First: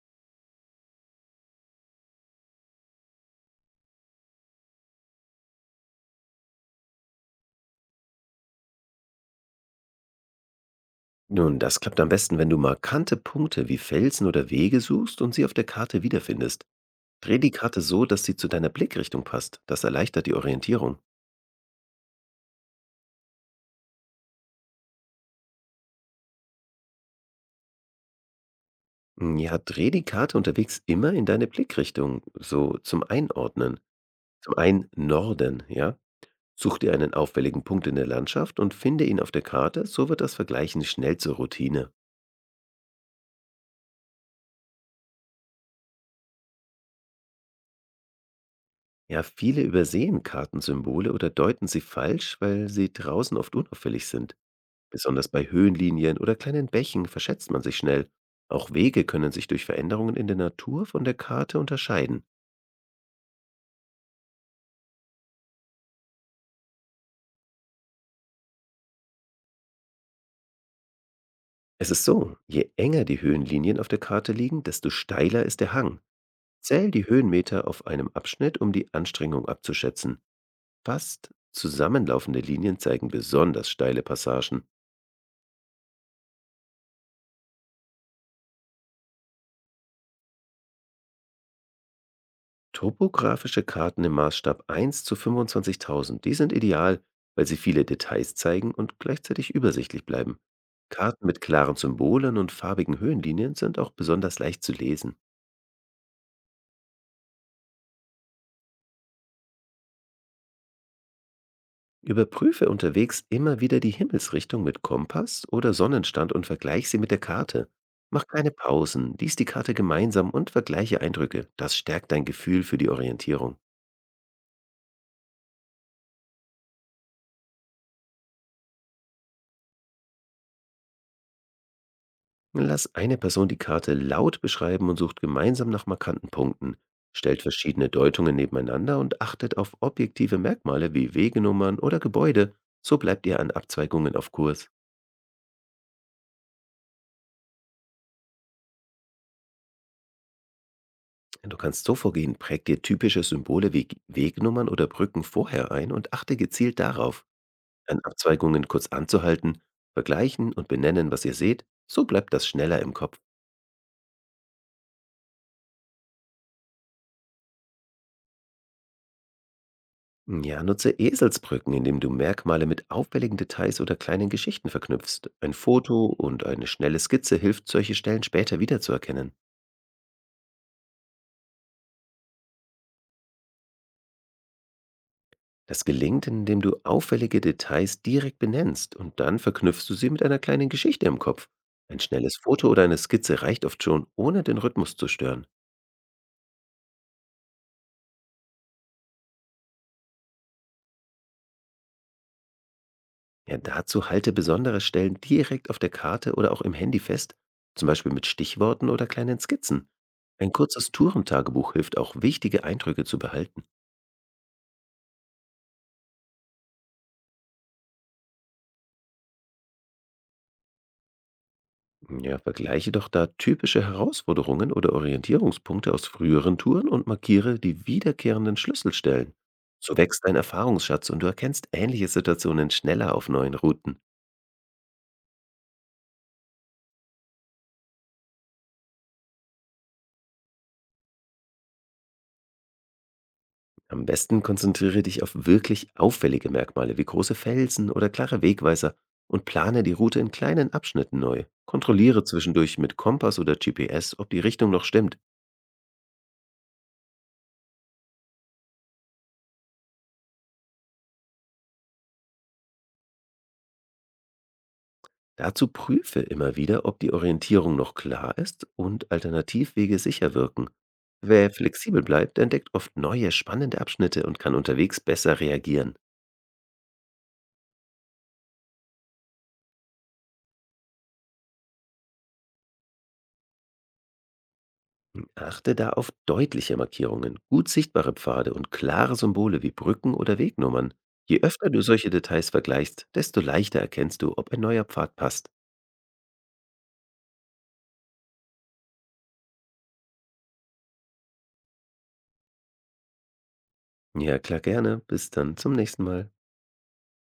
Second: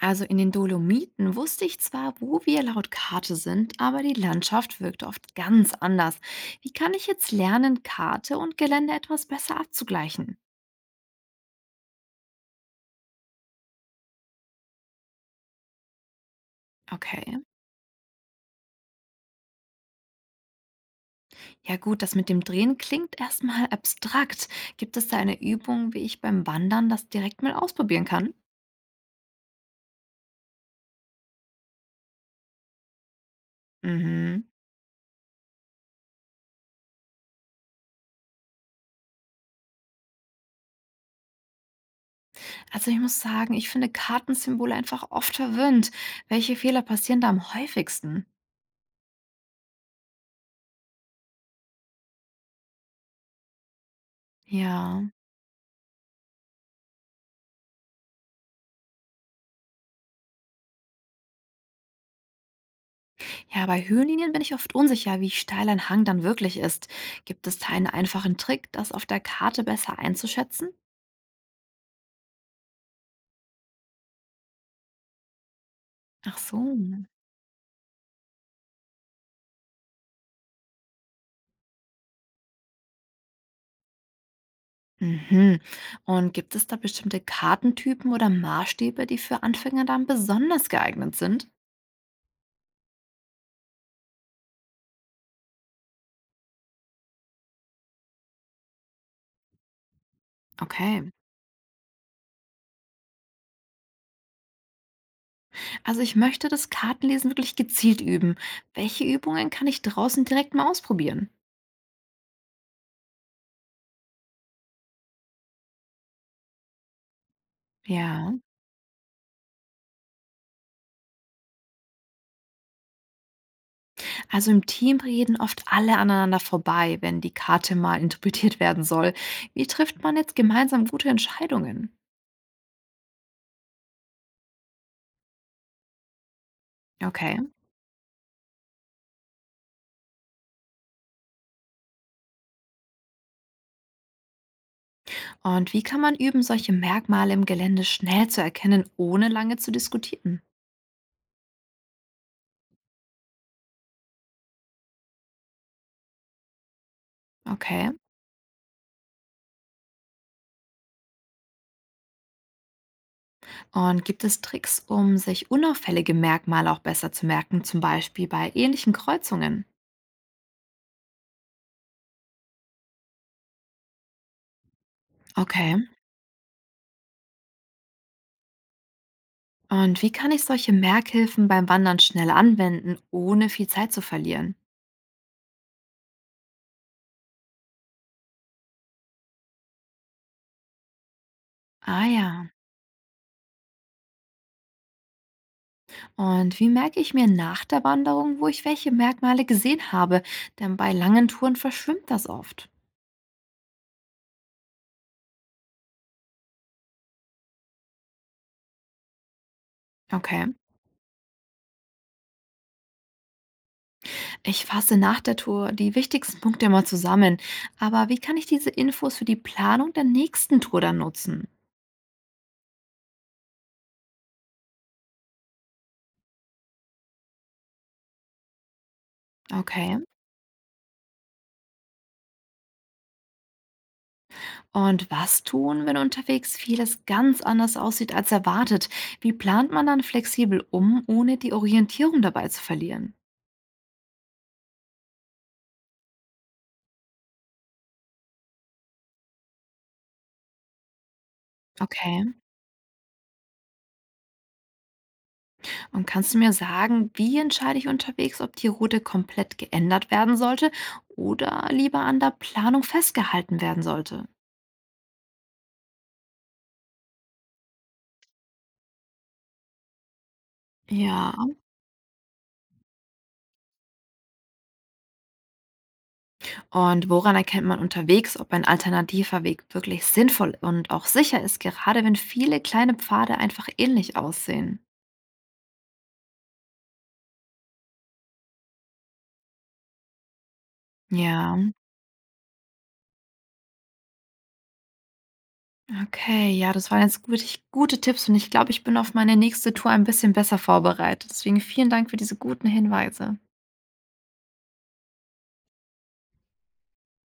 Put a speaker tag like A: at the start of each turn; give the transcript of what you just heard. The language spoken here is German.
A: Also in den Dolomiten wusste ich zwar, wo wir laut Karte sind, aber die Landschaft wirkt oft ganz anders. Wie kann ich jetzt lernen, Karte und Gelände etwas besser abzugleichen?
B: Nun, das klappt am besten, wenn du markante Punkte wie Felsen oder Wege suchst und sie auf der Karte wiederfindest.
A: Okay.
B: Dreh die Karte so, dass sie zu deiner Blickrichtung passt. Das erleichtert die Orientierung.
A: Ja gut, das mit dem Drehen klingt erstmal abstrakt. Gibt es da eine Übung, wie ich beim Wandern das direkt mal ausprobieren kann?
B: Ja, dreh die Karte unterwegs immer in deine Blickrichtung, so zum Einordnen.
A: Mhm.
B: Zum einen Norden, ja? Such dir einen auffälligen Punkt in der Landschaft und finde ihn auf der Karte, so wird das Vergleichen schnell zur Routine.
A: Also ich muss sagen, ich finde Kartensymbole einfach oft verwirrend. Welche Fehler passieren da am häufigsten?
B: Ja, viele übersehen Kartensymbole oder deuten sie falsch, weil sie draußen oft unauffällig sind.
A: Ja.
B: Besonders bei Höhenlinien oder kleinen Bächen verschätzt man sich schnell. Auch Wege können sich durch Veränderungen in der Natur von der Karte unterscheiden.
A: Ja, bei Höhenlinien bin ich oft unsicher, wie steil ein Hang dann wirklich ist. Gibt es da einen einfachen Trick, das auf der Karte besser einzuschätzen?
B: Es ist so, je enger die Höhenlinien auf der Karte liegen, desto steiler ist der Hang.
A: Ach so.
B: Zähl die Höhenmeter auf einem Abschnitt, um die Anstrengung abzuschätzen. Fast zusammenlaufende Linien zeigen besonders steile Passagen.
A: Mhm. Und gibt es da bestimmte Kartentypen oder Maßstäbe, die für Anfänger dann besonders geeignet sind?
B: Topografische Karten im Maßstab 1 zu 25.000, die sind ideal, weil sie viele Details zeigen und gleichzeitig übersichtlich bleiben.
A: Okay.
B: Karten mit klaren Symbolen und farbigen Höhenlinien sind auch besonders leicht zu lesen.
A: Also ich möchte das Kartenlesen wirklich gezielt üben. Welche Übungen kann ich draußen direkt mal ausprobieren?
B: Überprüfe unterwegs immer wieder die Himmelsrichtung mit Kompass oder Sonnenstand und vergleich sie mit der Karte. Mach
A: Ja.
B: keine Pausen, lies die Karte gemeinsam und vergleiche Eindrücke. Das stärkt dein Gefühl für die Orientierung.
A: Also im Team reden oft alle aneinander vorbei, wenn die Karte mal interpretiert werden soll. Wie trifft man jetzt gemeinsam gute Entscheidungen?
B: Lass eine Person die Karte laut beschreiben und sucht gemeinsam nach markanten Punkten.
A: Okay.
B: Stellt verschiedene Deutungen nebeneinander und achtet auf objektive Merkmale wie Wegenummern oder Gebäude. So bleibt ihr an Abzweigungen auf Kurs.
A: Und wie kann man üben, solche Merkmale im Gelände schnell zu erkennen, ohne lange zu diskutieren?
B: Du kannst so vorgehen, präg dir typische Symbole wie Wegnummern oder Brücken vorher ein und achte gezielt darauf,
A: Okay.
B: an Abzweigungen kurz anzuhalten, vergleichen und benennen, was ihr seht. So bleibt das schneller im Kopf.
A: Und gibt es Tricks, um sich unauffällige Merkmale auch besser zu merken, zum Beispiel bei ähnlichen Kreuzungen?
B: Ja, nutze Eselsbrücken, indem du Merkmale mit auffälligen Details oder kleinen Geschichten verknüpfst. Ein
A: Okay.
B: Foto und eine schnelle Skizze hilft, solche Stellen später wiederzuerkennen.
A: Und wie kann ich solche Merkhilfen beim Wandern schnell anwenden, ohne viel Zeit zu verlieren?
B: Das gelingt, indem du auffällige Details direkt benennst und dann verknüpfst du sie mit einer kleinen Geschichte im Kopf. Ein
A: Ah
B: schnelles
A: ja.
B: Foto oder eine Skizze reicht oft schon, ohne den Rhythmus zu stören.
A: Und wie merke ich mir nach der Wanderung, wo ich welche Merkmale gesehen habe? Denn bei langen Touren verschwimmt das oft.
B: Ja, dazu halte besondere Stellen direkt auf der Karte oder auch im Handy fest, zum Beispiel mit Stichworten oder kleinen Skizzen.
A: Okay,
B: Ein kurzes Tourentagebuch hilft auch, wichtige Eindrücke zu behalten.
A: ich fasse nach der Tour die wichtigsten Punkte mal zusammen. Aber wie kann ich diese Infos für die Planung der nächsten Tour dann nutzen?
B: Ja, vergleiche doch da typische Herausforderungen oder Orientierungspunkte aus früheren Touren und markiere die wiederkehrenden Schlüsselstellen.
A: Okay.
B: So wächst dein Erfahrungsschatz und du erkennst ähnliche Situationen schneller auf neuen Routen.
A: Und was tun, wenn unterwegs vieles ganz anders aussieht als erwartet? Wie plant man dann flexibel um, ohne die Orientierung dabei zu verlieren?
B: Am besten konzentriere dich auf wirklich auffällige Merkmale wie große Felsen oder klare Wegweiser und plane die Route in kleinen Abschnitten neu.
A: Okay.
B: Kontrolliere zwischendurch mit Kompass oder GPS, ob die Richtung noch stimmt.
A: Und kannst du mir sagen, wie entscheide ich unterwegs, ob die Route komplett geändert werden sollte oder lieber an der Planung festgehalten werden sollte?
B: Dazu prüfe immer wieder, ob die Orientierung noch klar ist und Alternativwege sicher wirken.
A: Ja.
B: Wer flexibel bleibt, entdeckt oft neue, spannende Abschnitte und kann unterwegs besser reagieren.
A: Und woran erkennt man unterwegs, ob ein alternativer Weg wirklich sinnvoll und auch sicher ist, gerade wenn viele kleine Pfade einfach ähnlich aussehen?
B: Achte da auf deutliche Markierungen, gut sichtbare Pfade und klare Symbole wie Brücken oder Wegnummern. Je
A: Ja,
B: öfter du solche Details vergleichst, desto leichter erkennst du, ob ein neuer Pfad passt.
A: okay, ja, das waren jetzt gute Tipps und ich glaube, ich bin auf meine nächste Tour ein bisschen besser vorbereitet. Deswegen vielen Dank für diese guten Hinweise.
B: Ja, klar gerne. Bis dann zum nächsten Mal.